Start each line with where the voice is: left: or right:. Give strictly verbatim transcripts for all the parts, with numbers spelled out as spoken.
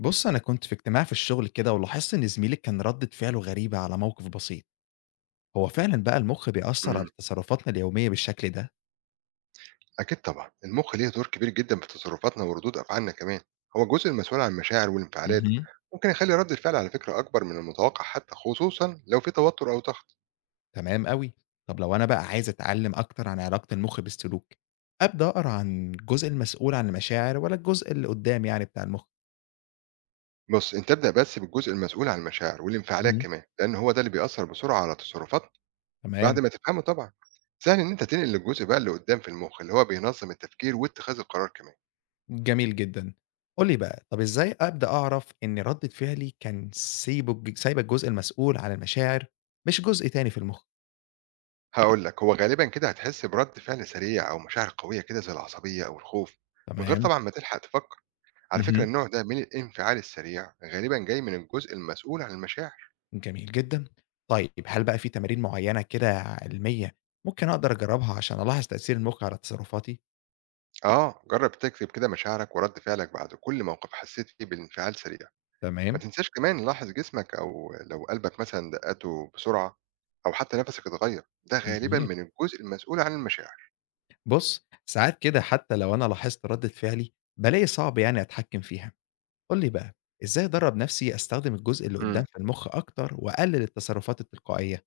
left: بص أنا كنت في اجتماع في الشغل كده ولاحظت إن زميلي كان ردة فعله غريبة على موقف بسيط، هو فعلا بقى المخ بيأثر على
right: إمم،
left: تصرفاتنا اليومية بالشكل ده؟
right: أكيد طبعًا، المُخ ليه دور كبير جدًا في تصرُّفاتنا وردود أفعالنا كمان، هو الجزء المسؤول عن المشاعر والانفعالات،
left: مهم.
right: ممكن يخلّي رَدّ الفعل على فكرة أكبر من المتوقع حتى، خصوصًا لو في توتُّر أو ضغط.
left: تمام أوي، طب لو أنا بقى عايز أتعلم أكتر عن علاقة المخ بالسلوك، أبدأ أقرأ عن الجزء المسؤول عن المشاعر ولا الجزء اللي قدام يعني بتاع المخ؟
right: بُص، أنت ابدأ بس بالجزء المسؤول عن المشاعر والانفعالات
left: مهم.
right: كمان، لإن هو ده اللي بيأثّر بسرعة على تصرُّفاتنا بعد
left: تمام،
right: ما تفهمه طبعًا. سهل إن أنت تنقل للجزء بقى اللي قُدّام في المُخ، اللي هو بينظّم التفكير واتخاذ القرار كمان.
left: جميل جدا. قول لي بقى طب إزاي أبدأ أعرف إن ردة فعلي كان سايبه سايبة الجزء المسؤول عن المشاعر مش جزء تاني في المخ؟
right: هاقول لك، هو غالبًا كده هتحس برَدّ فعل سريع أو مشاعر قوية كده زي العصبية أو الخوف، من غير
left: تمام؟
right: طبعًا ما تلحق تفكّر. على فكرة
left: مهم.
right: النوع ده من الانفعال السريع غالبا جاي من الجزء المسؤول عن المشاعر.
left: جميل جدًا. طيب هل بقى في تمارين معيّنة كده علمية ممكن أقدر أجرّبها عشان ألاحظ تأثير المخ على تصرفاتي؟
right: اه جرب تكتب كده مشاعرك ورد فعلك بعد كل موقف حسيت فيه بالانفعال سريع. ما
left: تمام.
right: تنساش كمان لاحظ جسمك او لو قلبك مثلا دقته بسرعة او حتى نفسك اتغير، ده غالبا
left: جميل.
right: من الجزء المسؤول عن المشاعر.
left: بُص، ساعات كده حتى لو أنا لاحظت ردة فعلي، بالاقي صعب يعني أتحكّم فيها. قُل لي بقى، إزاي أدرّب نفسي أستخدم الجزء اللي قدّام
right: امم
left: في المخ أكتر وأقلل التصرفات التلقائية؟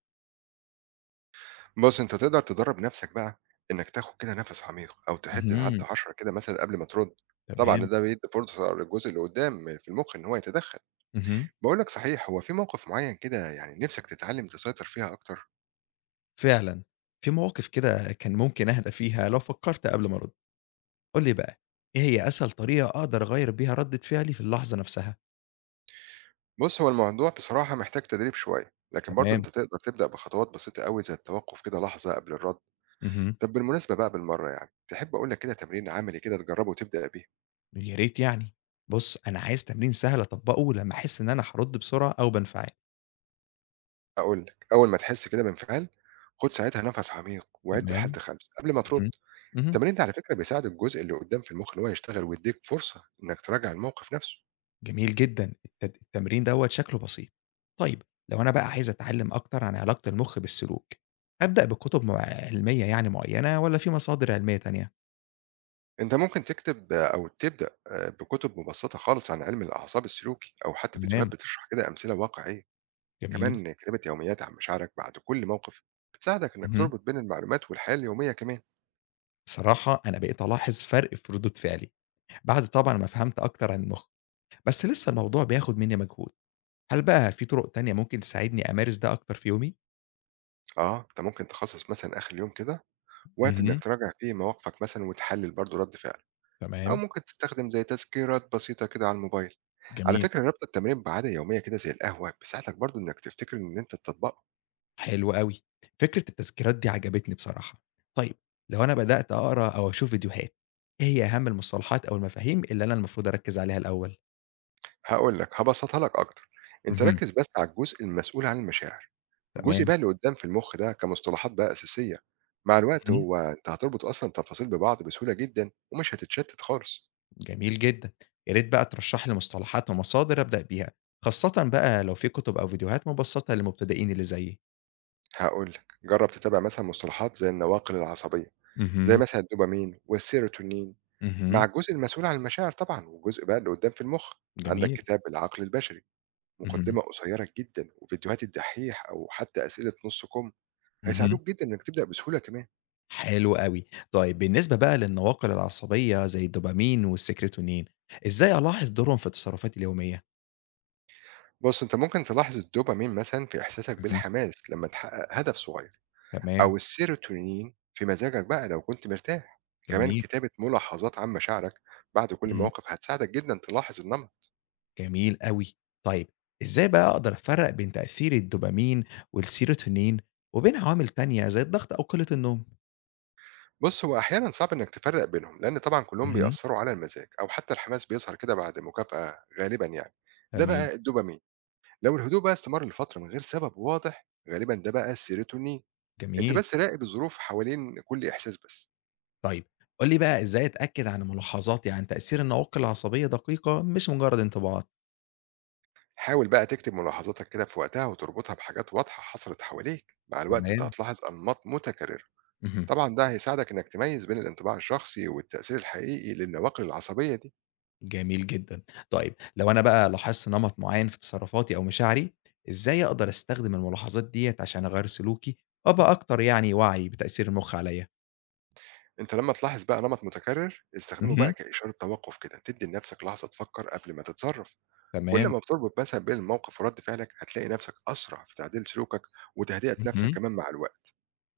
right: بص انت تقدر تدرب نفسك بقى انك تاخد كده نفس عميق او تحد
left: اهم،
right: لعد عشرة كده مثلا قبل ما ترد. طبعا
left: تمام.
right: ده بيدي فرصة للجزء اللي قدام في المخ ان هو يتدخل.
left: اهم.
right: بقول لك صحيح، هو في موقف معين كده يعني نفسك تتعلم تسيطر فيها اكتر.
left: فعلًا، في مواقف كده كان ممكن أهدى فيها لو فكّرت قبل ما أرُد. قُل لي بقى، إيه هي أسهل طريقة أقدر أغيّر بيها ردة فعلي في اللحظة نفسها؟
right: بص هو الموضوع بصراحة محتاج تدريب شوية، لكن برضه
left: تمام،
right: انت تقدر تبدأ بخطوات بسيطة قوي زي التوقف كده لحظة قبل الرد.
left: اهم،
right: طب بالمناسبة بقى بالمرة يعني تحب اقول لك كده تمرين عملي كده تجربه وتبدأ بيه.
left: يا ريت يعني. بُص، أنا عايز تمرين سهل أطبّقه لمّا أحس إن أنا هارُد بسرعة أو بانفعل.
right: اقول لك اول ما تحس كده بانفعال، خد ساعتها نفس عميق وعد
left: تمام.
right: لحد خمسة قبل ما ترد.
left: اهم، اهم،
right: التمرين ده على فكرة بيساعد الجزء اللي قدام في المخ ان هو يشتغل ويديك فرصة انك تراجع الموقف نفسه.
left: جميل جدًا، الت التمرين دوّة شكله بسيط. طيب، لو أنا بقى عايز أتعلّم أكتر عن علاقة المُخ بالسلوك، أبدأ بكُتب مع علمية يعني معيّنة والّا في مصادر علمية تانية؟
right: أنت ممكن تكتب أو تبدأ آآ بكتب مبسطة خالص عن علم الأعصاب السلوكي، أو حتى فيديوهات
left: تمام،
right: بتشرح كده أمثلة واقعية،
left: جميل.
right: كمان كتابة يوميات عن مشاعرك بعد كل موقف بتساعدك إنك
left: اهم.
right: تربط بين المعلومات والحياة اليومية كمان.
left: الصراحة أنا بقيت ألاحظ فرق في ردود فعلي، بعد طبعًا ما فهمت أكتر عن المُخ، بس لسه الموضوع بياخد منّي مجهود. هل بقى في طرق تانية ممكن تساعدني أمارس ده أكتر في يومي؟
right: آه أنت ممكن تخصص مثلًا آخر اليوم كده وقت إنك
left: اهم،
right: تراجع فيه مواقفك مثلًا وتحلل برضه رد فعلك، أو
left: تمام،
right: ممكن تستخدم زي تذكيرات بسيطة كده على الموبايل. على
left: جميل.
right: فكرة ربط التمرين بعادة يومية كده زي القهوة بيساعدك برضه إنك تفتكر إن أنت تطبقه.
left: حلو أوي، فكرة التذكيرات دي عجبتني بصراحة. طيب لو أنا بدأت أقرا أو أشوف فيديوهات، إيه هي أهم المصطلحات أو المفاهيم اللي أنا المفروض أركز عليها الأول؟
right: هاقول لك هابسطها لك أكتر، أنت
left: اهم،
right: ركز بس على الجزء المسؤول عن المشاعر. الجزء
left: تمام،
right: بقى اللي قدّام في المُخ ده كمصطلحات بقى أساسية، مع الوقت
left: اهم.
right: هو أنت هتربط أصلًا التفاصيل ببعض بسهولة جدًا ومش هتتشتت خالص.
left: جميل جدًا، يا ريت بقى ترشح لي مصطلحات ومصادر أبدأ بيها، خاصةً بقى لو في كتب أو فيديوهات مبسطة للمبتدئين اللي زيي.
right: هاقول لك، جرّب تتابع مثلًا مصطلحات زي النواقل العصبية، زي
left: اهم،
right: مثلًا الدوبامين والسيروتونين، مع
left: اهم،
right: الجزء المسؤول عن المشاعر طبعًا، والجزء بقى اللي قدّام في المُخ. عندك
left: جميل،
right: كتاب العقل البشري،
left: اهم،
right: مقدمة قصيرة جدًا وفيديوهات الدحّيح أو حتى أسئلة نُص كُم،
left: اهم.
right: هيساعدوك جدًا إنك تبدأ بسهولة كمان.
left: حلو أوي. طيب بالنسبة بقى للنواقل العصبية زي الدوبامين والسيكريتونين، إزاي ألاحظ دورهم في تصرفاتي اليومية؟
right: بُص، أنت ممكن تلاحظ الدوبامين مثلًا في إحساسك
left: اهم،
right: بالحماس لمّا تحقق هدف صغير.
left: تمام،
right: أو السيروتونين في مزاجك بقى لو كنت مرتاح. كمان
left: جميل،
right: كتابة ملاحظات عن مشاعرك بعد كل
left: اهم،
right: موقف هتساعدك جدا تلاحظ النمط.
left: جميل أوي. طيب إزاي بقى أقدر أفرّق بين تأثير الدوبامين والسيروتونين وبين عوامل تانية زي الضغط أو قلة النوم؟
right: بص هو أحيانا صعب إنك تفرق بينهم لأن طبعا كلهم
left: اهم،
right: بيأثروا على المزاج، أو حتى الحماس بيظهر كده بعد مكافأة غالبا يعني، ده
left: تمام،
right: بقى الدوبامين. لو الهدوء بقى استمر لفترة من غير سبب واضح غالبا ده بقى السيروتونين. أنت
left: جميل.
right: بس راقب الظروف حوالين كل إحساس بس.
left: طيب قُل لي بقى إزاي أتأكد عن ملاحظاتي عن تأثير النواقل العصبية دقيقة مش مجرد انطباعات؟
right: حاول بقى تكتب ملاحظاتك كده في وقتها وتربطها بحاجات واضحة حصلت حواليك، مع الوقت أنت
left: تمام،
right: هتلاحظ أنماط متكررة.
left: اهم.
right: طبعًا ده هيساعدك إنك تميّز بين الانطباع الشخصي والتأثير الحقيقي للنواقل العصبية دي.
left: جميل جدًا. طيب لو أنا بقى لاحظت نمط معيّن في تصرفاتي أو مشاعري، إزاي أقدر أستخدم الملاحظات ديّة عشان أغيّر سلوكي، وأبقى أكتر يعني وعي بتأثير المُخ عليّا؟
right: أنت لمّا تلاحظ بقى نمط متكرر، استخدمه بقى
left: اهم،
right: كإشارة توقف كده، تدّي لنفسك لحظة تفكّر قبل ما تتصرّف. كل
left: تمام،
right: ما بتربط مثلًا بين الموقف ورد فعلك هتلاقي نفسك أسرع في تعديل سلوكك وتهدئة نفسك
left: اهم،
right: كمان مع الوقت.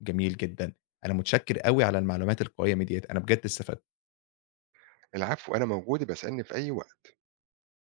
left: جميل جدًا. أنا متشكر أوي على المعلومات القيّمة ديّة، أنا بجد استفدت.
right: العفو أنا موجود، يبقى اسألني في أي وقت.